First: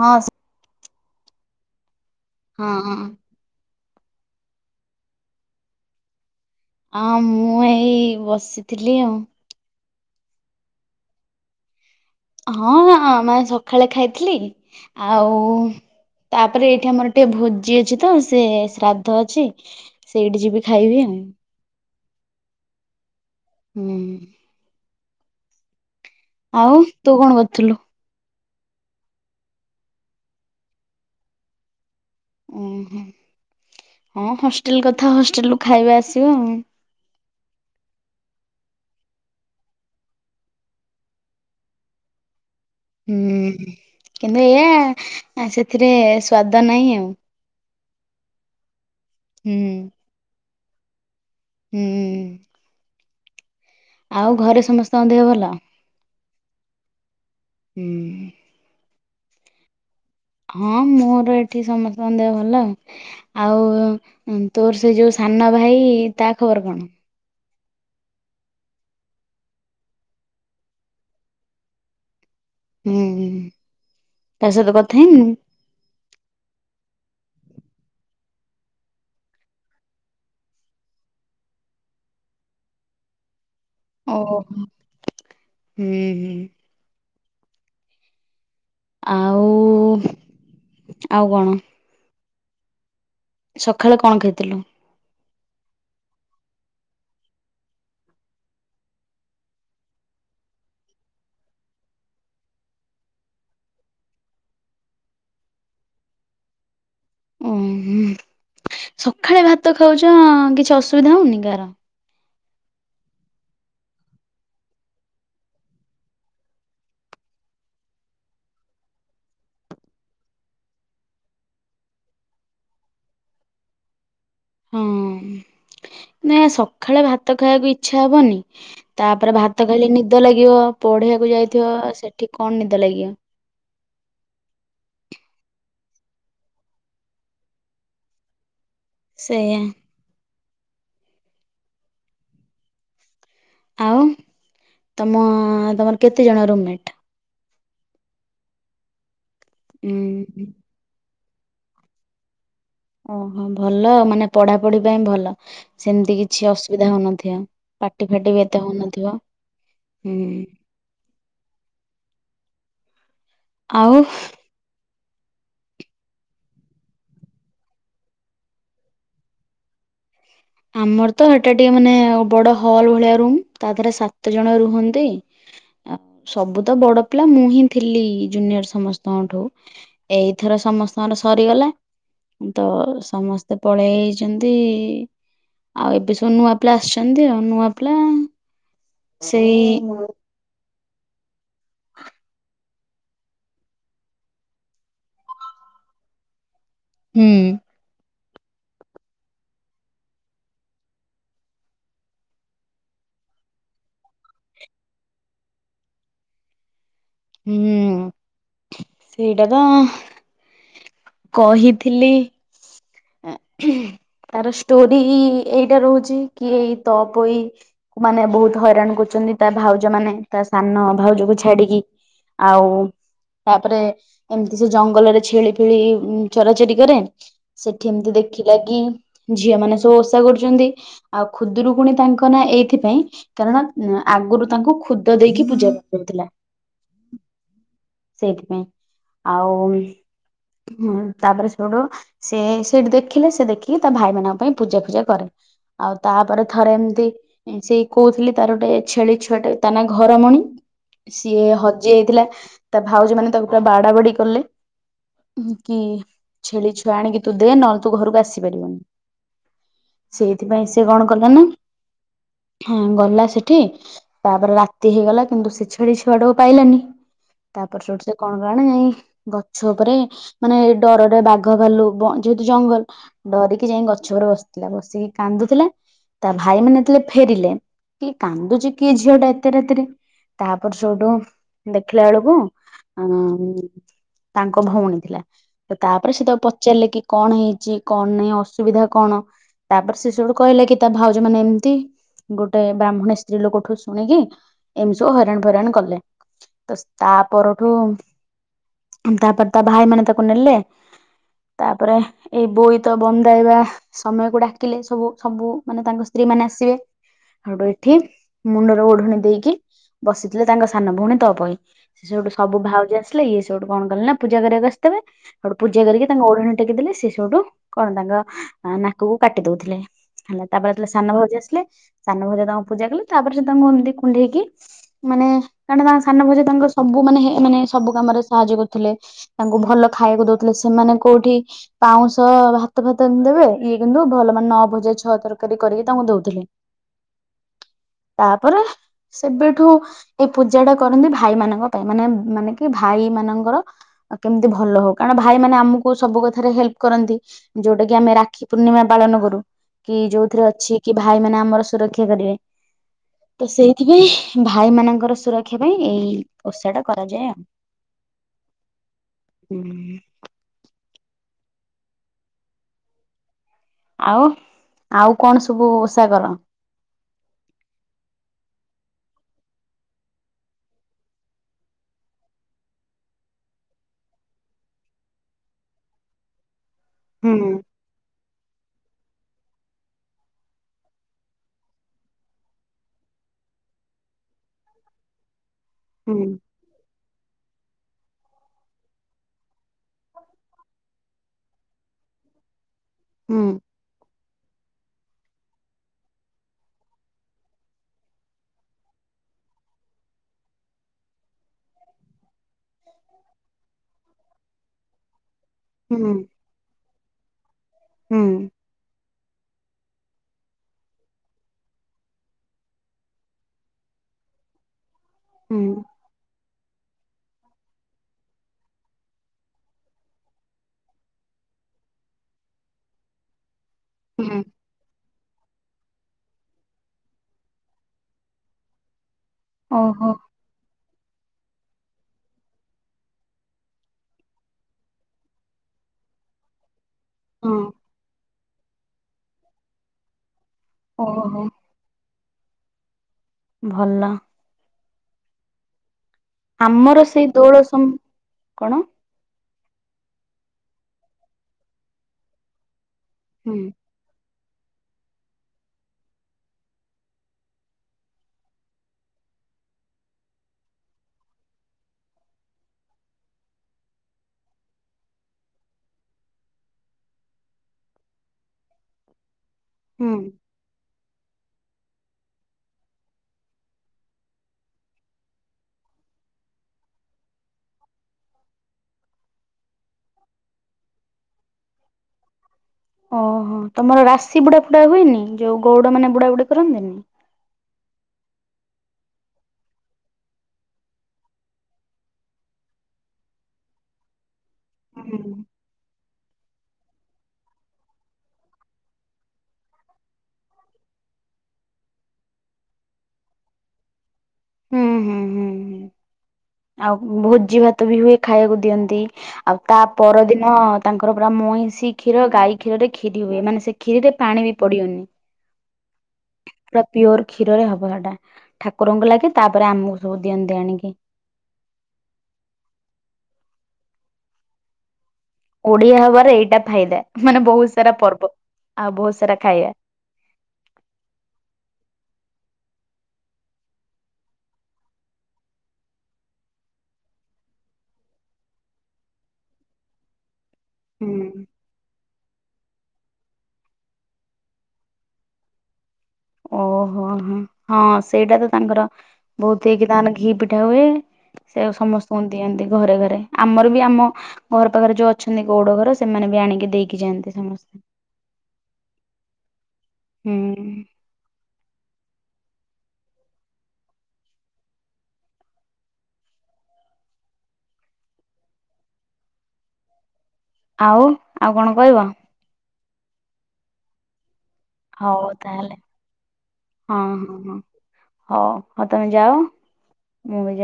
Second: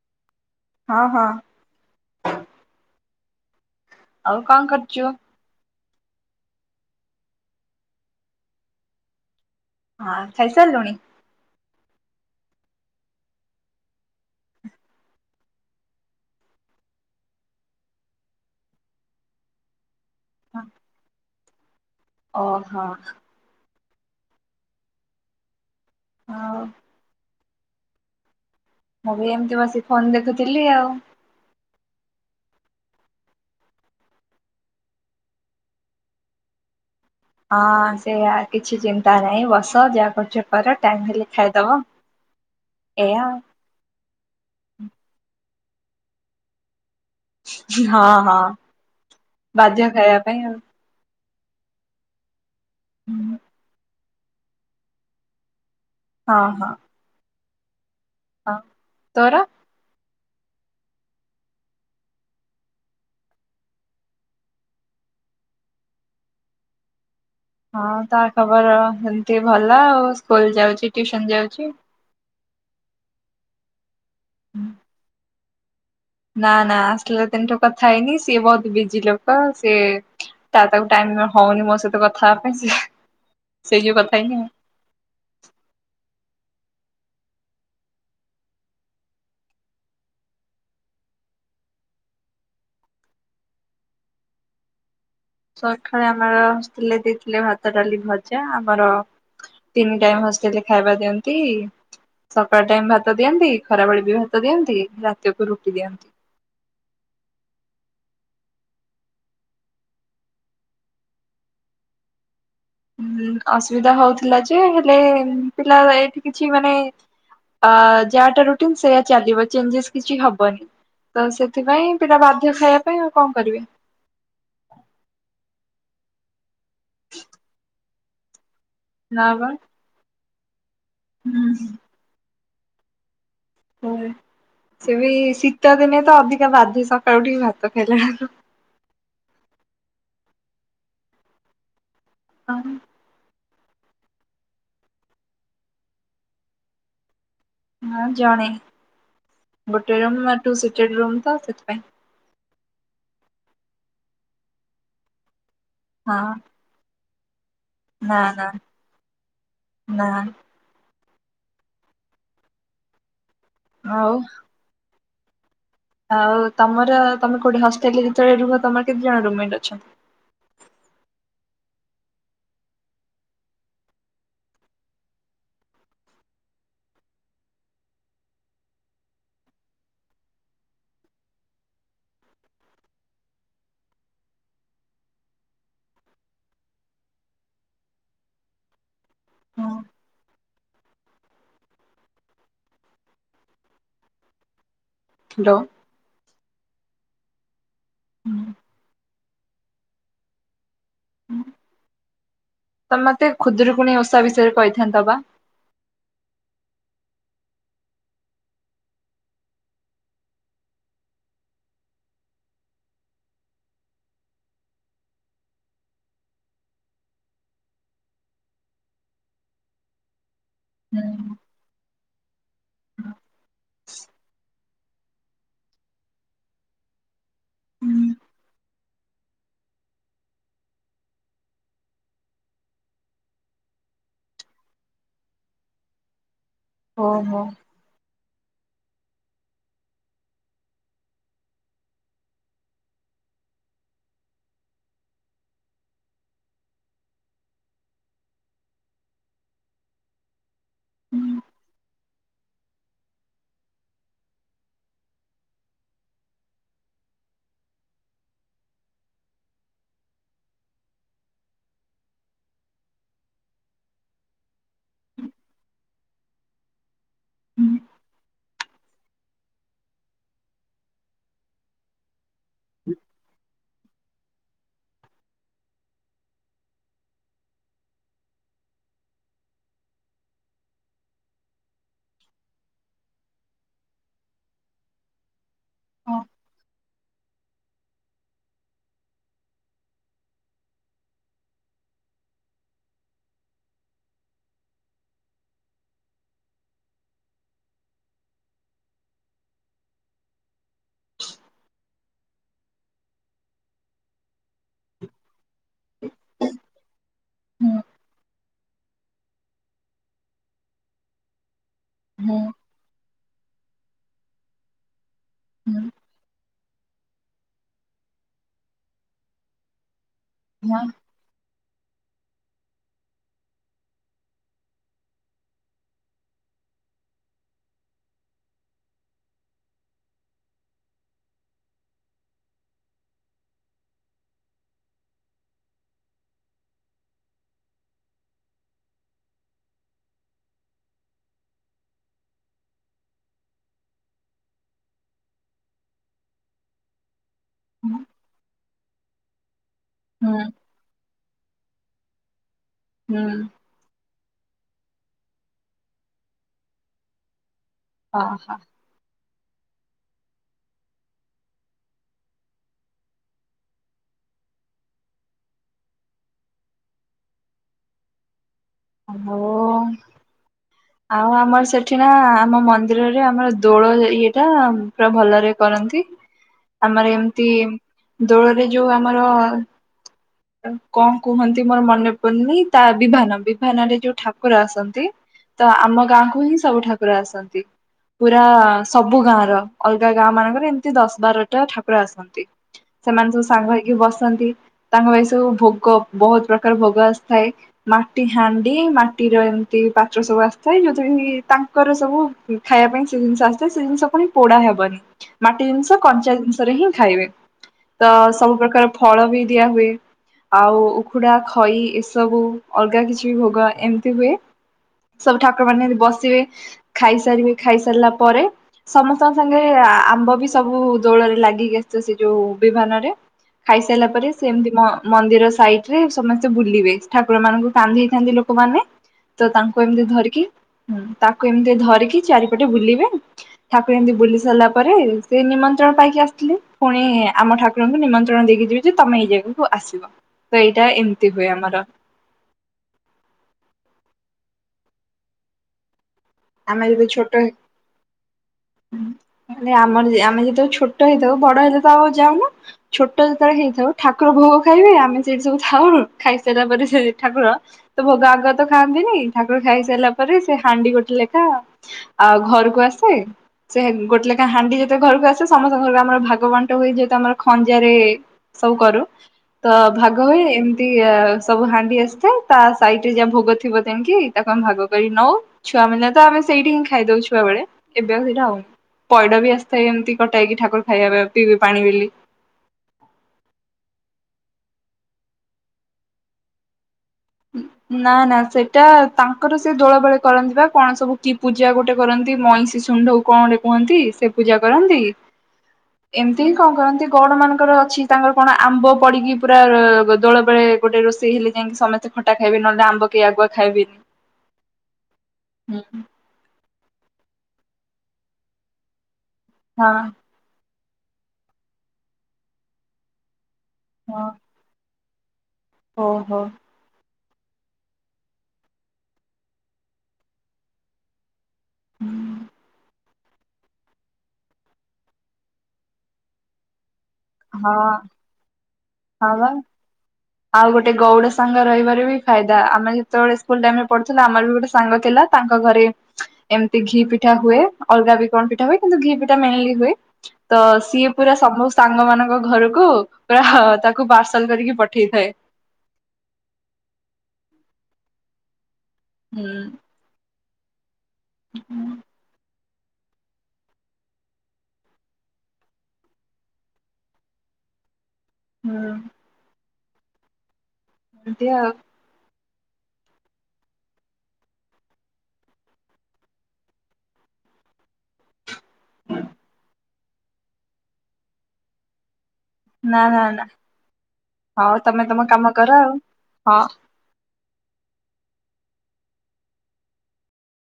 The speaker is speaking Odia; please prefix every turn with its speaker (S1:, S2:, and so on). S1: ହଁ
S2: ହଁ ହଁ
S1: ହଁ ହଁ
S2: ଆଉ କଣ କରୁଛୁ?
S1: ହଁ ମୁଁ ଏଇ ବସିଥିଲି ଆଉ।
S2: ହଁ ଖାଇସାରିଲୁଣି?
S1: ହଁ ହଁ ମାନେ ସକାଳେ ଖାଇଥିଲି ଆଉ ତାପରେ ଏଇଠି ଆମର ଟିକେ ଭୋଜି ଅଛି ତ ସେ ଶ୍ରାଦ୍ଧ ଅଛି ସେଇଠି ଯିବି ଖାଇବି ଆଉ,
S2: ଓହୋ
S1: ହୁଁ ଆଉ ତୁ କଣ କରୁଥିଲୁ?
S2: ମୁଁ ବି ଏମିତି ବସିି ଫୋନ ଦେଖୁଥିଲି ଆଉ।
S1: ଅହ, ହଁ ହଷ୍ଟେଲ କଥା ହଷ୍ଟେଲରୁ ଖାଇବା ଆସିବ ଆଉ
S2: ହଁ ସେଇଆ କିଛି ଚିନ୍ତା ନାହିଁ ବସ ଯାହା କରୁଛ କର ଟାଇମ ହେଲେ ଖାଇଦବ।
S1: [inaudible]
S2: ଏଇଆ ଆଉ
S1: ହୁଁ କିନ୍ତୁ ଏଇଆ ସେଥିରେ ସ୍ଵାଦ ନାହିଁ ଆଉ।
S2: ହଁ ହଁ
S1: ହୁଁ
S2: ବାଧ୍ୟ ଖାଇବା ପାଇଁ ଆଉ।
S1: ହୁଁ
S2: ହୁଁ
S1: ଆଉ ଘରେ ସମସ୍ତଙ୍କ ଦେହ ଭଲ?
S2: ହଁ ହଁ
S1: ହୁଁ
S2: ଆଉ ତୋର?
S1: ହଁ ମୋର ଏଠି ସମସ୍ତଙ୍କ ଦେହ ଭଲ ଆଉ। ଆଉ ତୋର ସେ ଯୋଉ ସାନ ଭାଇ ତା ଖବର କଣ?
S2: ହଁ ତା ଖବର ଏମତି ଭଲ ଆଉ ସ୍କୁଲ ଯାଉଛି, ଟିଉସନ ଯାଉଛି।
S1: ହୁଁ ତା ସହିତ କଥା ହେଇନୁ?
S2: ନା ନା ଆସିଲା ଦିନଠୁ କଥା ହେଇନି, ସିଏ ବହୁତ ବିଜି ଲୋକ ସିଏ ତା ତାକୁ ଟାଇମ ହଉନି ମୋ ସହିତ କଥାହବା ପାଇଁ ସିଏ
S1: ଓୋ ହୁଁ ଆଉ ଆଉ କଣ? ସକାଳୁ କଣ ଖାଇଥିଲୁ?
S2: ସକାଳେ ଆମର ହଷ୍ଟେଲରେ ଦେଇଥିଲେ ଭାତ ଡାଲି ଭଜା ଆମର ତିନି ଟାଇମ ହଷ୍ଟେଲରେ ଖାଇବା ଦିଅନ୍ତି। ସକାଳ ଟାଇମ ଭାତ ଦିଅନ୍ତି ଖରାବେଳେ ବି ଭାତ ଦିଅନ୍ତି ରାତିକୁ ରୁଟି ଦିଅନ୍ତି।
S1: ସକାଳେ ଭାତ ଖାଉଛ କିଛି ଅସୁବିଧା ହଉନି କାହାର
S2: ଅସୁବିଧା ହଉଥିଲା ଯେ ହେଲେ ପିଲା ଏଠି କିଛି ମାନେ ଅ ଯାହାଟା ରୁଟିନ ସେଇୟା ଚାଲିବ ଚେଞ୍ଜେସ କିଛି ହବନି। ତ ସେଥିପାଇଁ ପିଲା ବାଧ୍ୟ ଖାଇବା ପାଇଁ ଆଉ କଣ କରିବି।
S1: ହଁ ସକାଳେ ଭାତ ଖାଇବାକୁ ଇଛା ହବନି?
S2: ନା
S1: ତାପରେ
S2: ବା
S1: ଭାତ ଖାଇଲେ ନିଦ ଲାଗିବ ପଢେଇବାକୁ ଯାଇଥିବ ସେଠି କଣ ନିଦ ଲାଗିବ।
S2: ସେ ବି ଶୀତ ଦିନେ ତ ଅଧିକା ବାଧେ ସକାଳୁ ଉଠି ଭାତ ଖାଇଲେ।
S1: ସେଇ ୟା
S2: ହ
S1: ଆଉ ତମ ତମର କେତେ ଜଣ ରୁମ୍ ମେଟ।
S2: ହଁ ଜଣେ ଗୋଟେ ରୁମ
S1: ଉଁ
S2: ତ ସେଥିପାଇଁ।
S1: ଓହୋ ଭଲ ମାନେ ପଢାପଢି ପାଇଁ ଭଲ ସେମିତି
S2: ହଁ
S1: କିଛି ଅସୁବିଧା ହଉନଥିବ। ପାଟି
S2: ନା
S1: ଫାଟି ବି
S2: ନା
S1: ଏତେ ହଉନଥିବ
S2: ନା
S1: ହୁଁ ଆଉ?
S2: ଆଉ ତମର ତମେ କୋଉଠି ହଷ୍ଟେଲରେ ଯେତେବେଳେ ରୁହ ତମର କେତେ ଜଣ ରୁମ ମେଟ ଅଛନ୍ତି।
S1: ଆମର ତ ଏଟା ଟିକେ ମାନେ ବଡ ହଲ୍ ଭଳିଆ ରୁମ୍ ତା ଦେହେରେ ସାତ ଜଣ ରୁହନ୍ତି। ଆ ସବୁ ତ ବଡ ପିଲା ମୁଁ ହିଁ ଥିଲି ଜୁନିୟର ସମସ୍ତଙ୍କଠୁ। ଏଇଥର ସମସ୍ତଙ୍କର ସରିଗଲା। ତ ସମସ୍ତେ ପଳେଇ ଯାଇଛନ୍ତି। ଆଉ ଏବେ ସବୁ ନୂଆ ପିଲା ଆସିଛନ୍ତି ଆଉ ନୂଆ ପିଲା ସେଇ
S2: ହ୍ୟାଲୋ
S1: ହୁଁ।
S2: ତମେ ମତେ ଖୁଦରୁକୁଣୀ ଓଷା ବିଷୟରେ କହିଥାନ୍ତ ବା?
S1: ହୁଁ ସେଇଟା ତ କହିଥିଲି। ତାର ଷ୍ଟୋରି ଏଇଟା ରହୁଛି କି ଏଇ ତପୋଇ। ମାନେ ବହୁତ ହଇରାଣ କରୁଛନ୍ତି ତା ଭାଉଜ ମାନେ ତା ସାନ ଭାଉଜକୁ ଛା ଛାଡିକି ଆଉ ତାପରେ ଏମିତି ସେ ଜଙ୍ଗଲରେ ଛେଳି ଫେଳି ଚୋରାଚୋରି କରେ। ସେଠି ଏମିତି ଦେଖିଲା କିି ଝିଅ ମାନ ସବୁ ଓଷା କରୁଛନ୍ତି। ଆଉ ଖୁଦରୁକୁୁଣି ତାଙ୍କ ନା ଏଇଥିପାଇଁ କାରଣ ଆଗରୁ ତାଙ୍କୁ ଖୁଦ ଦେଇକି ପୂଜା କରୁଥିଲା।
S2: ଅ ହୋ।
S1: ସେଇଥିପାଇଁ ଆଉ ତାପରେ ସେଉଠୁ। ସେ ସେଠି ଦେଖିଲେ ସେ ଦେଖିକି ତା ଭାଇମାନଙ୍କ ପାଇଁ ପୂଜା ଫୂଜା କରେ। ଆଉ ତାପରେ ଥରେ ଏମିତି ସେଇ କହୁଥିଲି ତାର ଗୋଟେ ଛେଳି ଛୁଆଟେ ତା ନା ଘରମଣି। ସିଏ ହଜି ଯାଇଥିଲା ତା ଭାଉଜମାନେ ତାକୁ ବାଡା ବାଡି କଲେ। କି ଛେଳି ଛୁଆ ଆଣିକି ତୁ ଦେ ନହେଲେ ତୁ ଘରକୁ ଆସିପାରିବୁନି। ସେଇଥିପାଇଁ ସେ କଣ କଲା ନା ଗଲା ସେଠି ତାପରେ ରାତି ହେଇଗଲା କିନ୍ତୁ ସେ ଛେଳି ଛୁଆଟାକୁ ପାଇଲାନି।
S2: ହଁ
S1: ତାପରେ ସେଠୁ ସେ କଣ କଲା ନା ଯାଇ ଗଛ ଉପରେ ମାନେ ଡରରେ ବାଗ ଘ ଭାଲୁ ଯେହେତୁ ଜଙ୍ଗଲ ଡରିକି ଯାଇ ଗଛ ଉପରେ ବସିଥିଲା ବସିକି କାନ୍ଦୁଥିଲା। ତା ଭାଇ ମାନେ ଯେତେବେଳେ ଫେରିଲେ କଇଲେ କାନ୍ଦୁଚି କିଏ ଝିଅ ଟା ଏତେ ରାତିରେ। ତାପରେ ସଉଠୁ ଦେଖିଲା ବେଳକୁ ଅ ତାଙ୍କ ଭଉଣୀ ଥିଲା ତ ତାପରେ
S2: ହୁଁ
S1: ସେ ତ ରିଲେ କି କଣ ହେଇଛି କଣ ନାଇଁ ଅସୁବିଧା କଣ? ତାପରେ ସେ ସେଠୁ କହିଲା କି ତା ଭାଉଜ ମାନେ ଏମିତି ଗୋଟେ ବ୍ରାହ୍ମଣୀ ସ୍ତ୍ରୀ ଲୋକଠୁ ଶୁଣିକି ଏମିତି ସବୁ ହଇରାଣ ଫଇରାଣ କଲେ। ତ ତା ପରଠୁ ତାପରେ ତା ଭାଇ ମାନ ତାକୁ ନେଲେ ତାପରେ ଏଇ ବୋଇ ତ ବନ୍ଦାଇବା ସମୟକୁ ଡାକିଲେ ସବୁ ସବୁ ମାନେ ତାଙ୍କ ସ୍ତ୍ରୀ ମାନେ ଆସିବେ
S2: ହୁଁ
S1: ଏଠି ମୁଣ୍ଡର ଓଢଣୀ ଦେଇକି ବସିଥିଲେ ତାଙ୍କ ସାନ ଭଉଣୀ ତଅପୋଇ ସେ ସେଠୁ
S2: ହୁଁ
S1: ସବୁ ଭାଉଜ ଆ ଲେ ଇଏ ସେଠୁ କଣ କଲେ ନା ପୂଜା କରିବାକୁ ଆସିଥିବେ ଏଠୁ ପୂଜା କରିକି ଓଢ଼ଣା ଟେକି ଦେଲେ ସେ ସେଠୁ କଣ ତାଙ୍କ ନାକକୁ କାଟି ଦଉଥିଲେ। ହେଲା ତାପରେ
S2: ହଁ
S1: ଯେତେଳେ ସାନ ଭାଉଜ ଆସିଲେ ସାନ ଭାଉଜ ତାଙ୍କୁ ପୂଜା କଲେ ତାପରେ ସେ ତାଙ୍କୁ ଏମିତି କୁଣ୍ଢେଇକି ମାନେ କାରଣ ତାଙ୍କ ସାନ ଭାଉଜ ତାଙ୍କର ସବୁ ମାନେ ମାନେ ସବୁ କାମରେ ସାହାଯ୍ୟ କରୁଥିଲେ। ତାଙ୍କୁ ଭଲ ଖାଇବାକୁ ଦଉଥିଲେ। ସେମାନେ କୋଉଠି ପାଉଁଶ ଭାତ ଫାତ ଦେବେ ଇଏ କିନ୍ତୁ ଭଲ ମାନେ ନ ଭଜା ଛଅ ତରକାରୀ କରିକି ତାଙ୍କୁ ଦଉଥିଲେ। ତାପରେ ସେବେଠୁ ଏଇ ପୂଜା ଟା କରନ୍ତି ଭାଇ ମାନଙ୍କ ପାଇଁ ମାନେ ମାନେ କି ଭାଇ ମାନଙ୍କର ଆଉ କେମିତି ଭଲ ହଉ କାରଣ ଭାଇ ମାନେ ଆମକୁ କୁ ସବୁ କଥାରେ ହେଲ୍ପ କରନ୍ତି ଯୋଉଟା କି ଆମେ ରାକ୍ଷୀ ପୂର୍ଣ୍ଣିମା ପାଳନ କରୁ। କି
S2: ହୁଁ
S1: ଯୋଉଥିରେ ଅଛି କି ଭାଇ ମାନ ଆମର ସୁରକ୍ଷା କରିବେ।
S2: ହୁଁ
S1: ତ ସେଇ ଏଥିପାଇଁ ଭାଇ ମାନଙ୍କର ସୁରକ୍ଷା ପାଇଁ ଏଇ ଓଷା ଟା କରାଯାଏ ଆଉ।
S2: ଓହୋ।
S1: ହୁଁ। ଆଉ ଆଉ କଣ ସବୁ ଓଷା କର?
S2: [unintelligible] ଆଉ ଆମର ସେଠି ନା ଆମ ମନ୍ଦିରରେ ଆମର ଦୋଳ ଇଏଟା ପୁରା ଭଲରେ କରନ୍ତି।
S1: [unintelligible]
S2: ଆମର
S1: ହୁଁ
S2: ଏମିତି ଦୋଳରେ ଯୋଉ ଆମର କଣ କୁହନ୍ତି ମୋର ମନେ ପଡୁନି ତା ବିଭାନ ବିଭାନ ରେ ଯୋଉ ଠାକୁର ଆସନ୍ତି ତ ଆମ
S1: ହୁଁ
S2: ଗାଁକୁ ହିଁ ସବୁ ଠାକୁର ଆସନ୍ତି। ପୁରା ସବୁ ଗାଁ ର ଅଲଗା ଗାଁ ମାନଙ୍କରେ ଏମିତି ଦଶ ବାରଟା ଠାକୁର ଆସନ୍ତି। ସେମାନେ
S1: ହୁଁ
S2: ସବୁ ସାଙ୍ଗ ହେଇକି ବସନ୍ତି। ତାଙ୍କ ପାଇଁ ସବୁ ଭୋଗ ବହୁତ ପ୍ରକାର ଭୋଗ ଆସିଥାଏ। ମାଟି ହାଣ୍ଡି ମାଟିର ଏମିତି ପାତ୍ର ସବୁ ଆସିଥାଏ ଯୋଉଥିରେ କି ତାଙ୍କ ର ସବୁ ଖାଇବା ପାଇଁ ସେ ଜିନିଷ ଆସିଥାଏ ସେ ଜିନିଷ ପୁଣି ପୋଡା ହେବନି। ମାଟି ଜିନିଷ
S1: ହୁଁ
S2: କଞ୍ଚା ଜିନିଷରେ ହିଁ ଖାଇବେ ତ
S1: ହୁଁ
S2: ସବୁ ପ୍ରକାର ଫଳ ବି ଦିଆ ହୁଏ। ଆଉ ଉକୁୁଡ଼ା ଖଇ ଏସବୁ ଅଲଗା କିଛି ଭୋଗ ଏମିତି ହୁଏ। ସବୁ
S1: ହୁଁ
S2: ଠାକୁରମାନେ ବସିବେ ଖାଇସାରିବେ ଖାଇସାରିଲା ପରେ ସମସ୍ତଙ୍କ ସାଙ୍ଗେ ଆମ୍ବ ବି ସବୁ ଦୋଳରେ ଲାଗିକି ଆସିଥିବ ସେ ଯୋଉ ବିମାନରେ। ଖାଇ ସାରିଲା ପରେ
S1: ହୁଁ
S2: ସେ ଏମିତି ମ ମନ୍ଦିର ସାଇଟରେ ସମସ୍ତେ ବୁଲିବେ ଠାକୁର ମାନଙ୍କୁ କାନ୍ଧେଇଥାନ୍ତି ଲୋକମାନେ। ତ ତାଙ୍କୁ ଏମିତି
S1: ଓହୋ
S2: ଧରିକି ତାକୁ ଏମିତି ଧରିକି ଚାରିପଟେ ବୁଲିବେ। ଠାକୁର ଏମତି ବୁଲି ସାରିଲା ପରେ ସେ ନିମନ୍ତ୍ରଣ ପାଇକି ଆସିଥିଲେ। ପୁଣି
S1: ହଁ
S2: ଆମ ଠାକୁରଙ୍କୁ ନିମନ୍ତ୍ରଣ ଦେଇକି ଯିବ ଯେ ତମେ ଏଇ ଜାଗାକୁ ଆସିବ। ତ ଏଇଟା ଏମିତି
S1: ଓହୋ
S2: ହୁଏ ଆମର।
S1: ଭଲ।
S2: ଆମେ
S1: ଆମର
S2: ଯେତେ
S1: ସେଇ
S2: ଛୋଟ
S1: ଦୋଳ ସମ କଣ?
S2: ମାନେ ଆମର ଆମେ ଯେତେବେଳେ ଛୋଟ ହେଇଥାଉ ବଡ ହେଲେଥ ତ ଆଉ ଯାଉନୁ। ଛୋଟ ଯେତେବେଳେ
S1: ହୁଁ।
S2: ହେଇଥାଉ ଠାକୁର ଭୋଗ ଖାଇବେ ଆମେ ସେଇଠି ସବୁ ଥାଉ ଖାଇସାରିଲା ପରେ ସେ ଠାକୁର ତ ଭୋଗ ଆଗ ତ ଖାଆନ୍ତିନି ଠାକୁର ଖାଇ ସାରିଲା ପରେ ସେ ହାଣ୍ଡି ଗୋଟେ ଲେଖା ଆଉ ଘରକୁ ଆସେ। ସେ ଗୋଟେ ଲେଖା ହାଣ୍ଡି ଯେତେଳେ ଘରକୁ ଆସେ ସମସ୍ତଙ୍କ ଘର ଆମର ଭାଗ ବାଣ୍ଟ ହୁଏ ଯେତୁ ଆମର ଖଞ୍ଜାରେ ସବୁ କରୁ ତ
S1: ହୁଁ
S2: ଭାଗ ହୁଏ ଏମ ତ ଏ ସବୁ ହାଣ୍ଡି ଆସିଥାଏ ତା ସାଇଟରେ ଯାହା ଭୋଗ ଥିବ ତେଣିକି ତାକୁ ଆମେ ଭାଗ କରିକି ନଉ। ଛୁଆମାନେ ତ ଆମେ ସେଇଠି ହିଁ ଖାଇଦେଉ ଛୁଆବେଳେ ଏବେ ଆଉ ହେଇଟା ହଉ ପଇଡ ବି ଆସିଥାଏ ଏମିତି କଟା ହେଇକି ଠାକୁର ଖାଇବା ବି ରଖତି ପାଣି ବେଲି।
S1: ଓହୋ ତମର ରାଶି ବୁଡା ଫୁଡା ହୁଏନି ଯୋଉ ଗଉଡ ମାନେ ବୁଡା ବୁଡି କରନ୍ତିନି?
S2: ନା ନା ସେଟା ତାଙ୍କର ସେ ଦୋଳବେଳେ କରନ୍ତି ପା କଣ ସବୁ କି ପୂଜା ଗୋଟେ କରନ୍ତି ମଇଷି ତୁଣ୍ଡ କୁ କଣ ଗୋଟେ କୁହନ୍ତି ସେ ପୂଜା କରନ୍ତି।
S1: ହୁଁ।
S2: ଏମିତି କଣ କରନ୍ତି ଗଉଡ ମାନଙ୍କର ଅଛି ତାଙ୍କର କଣ ଆମ୍ବ ପଡିକି ପୁରା ଦୋଳ ବେଳେ ଗୋଟେ ରୋଷେଇ ହେଲେ ଯାଇକି ସମସ୍ତେ ଖଟା ଖାଇବେ ନହେଲେ ଆମ୍ବ କେହି ଆଗୁଆ ଖାଇବେନି।
S1: ହୁଁ ହୁଁ ହୁଁ। ହୁଁ
S2: ହୁଁଁ।
S1: ଆଉ ଭୋଜି ଭାତ ବି ହୁଏ ଖାଇବାକୁ ଦିଅନ୍ତି ଆଉ ତା
S2: ହଁ
S1: ପରଦିନ ହଁ ତାଙ୍କର ପୁରା ମଇଁଷି କ୍ଷୀର ଗାଈ କ୍ଷୀରରେ ଖିରି ହୁଏ ମାନେ ସେ କ୍ଷୀରିରେ ପାଣି ବି ପଡିଅନି।
S2: ଓହୋ।
S1: ପୁରା ପିଓର କ୍ଷୀରରେ ହବ ହେଟା ଠାକୁରଙ୍କୁ ଲାଗେ ତାପରେ ଆମକୁ ସବୁ ଦିଅନ୍ତି ଆଣିକି।
S2: ହୁଁ।
S1: ଓଡିଆ ହବାରେ ଏଇଟା ଫାଇଦା ମାନେ ବହୁତ
S2: ହଁ
S1: ସାରା ପର୍ବ ଆଉ ବହୁତ
S2: ହଁ
S1: ସାରା
S2: ବା
S1: ଖାଇବା।
S2: ଆଉ ଗୋଟେ ଗଉଡ ସାଙ୍ଗ ରହିବାରେ ବି ଫାଇଦା ଆମେ ଯେତେବେଳେ ସ୍କୁଲ ଟାଇମ ରେ ପଢୁଥିଲୁ ଆମର ବି ଗୋଟେ ସାଙ୍ଗ ଥିଲା। ତାଙ୍କ ଘରେ ଏମତି ଘି ପିଠା ହୁଏ ଅଲଗା ବି କଣ ପିଠା ହୁଏ କିନ୍ତୁ ଘି ପିଠା ମେନଲି ହୁଏ। ତ ସିଏ
S1: ହୁଁ।
S2: ପୁରା ସବୁ ସାଙ୍ଗ ମାନଙ୍କ ଘରକୁ ପୁରା ତାକୁ ପାର୍ସଲ କରିକି ପଠ ଠେ଼ଇଥାଏ।
S1: ଓହୋ ହୋ ହଁ ସେଇଟା ତ ତାଙ୍କର
S2: ହୁଁ
S1: ବହୁତ ହେଇକି ତାଙ୍କର ଘି ପିଠା ହୁଏ। ସେଇଆକୁ ସମସ୍ତଙ୍କୁ ଦିଅନ୍ତି ଘରେ ଘରେ। ଆମର ବି ଆମ ଘର ପାଖରେ ଯୋଉ ଅଛନ୍ତି ଗଉଡ ଘର ସେମାନେ ବି ଆଣିକି ଦେଇକି ଯାଆନ୍ତି ସମସ୍ତେ।
S2: ହୁଁ।
S1: ହୁଁ।
S2: ହେନ୍ତି ଆଉ।
S1: ଆଉ ଆଉ କଣ କଇବ?
S2: ନା ନା ନା ହଉ ତମେ ତମ କାମ କର ଆଉ ହଁ।
S1: ହଁ ହଁ ହଁ ହଉ ହଉ ତମେ ଯାଅ ମୁଁ ବି ଯା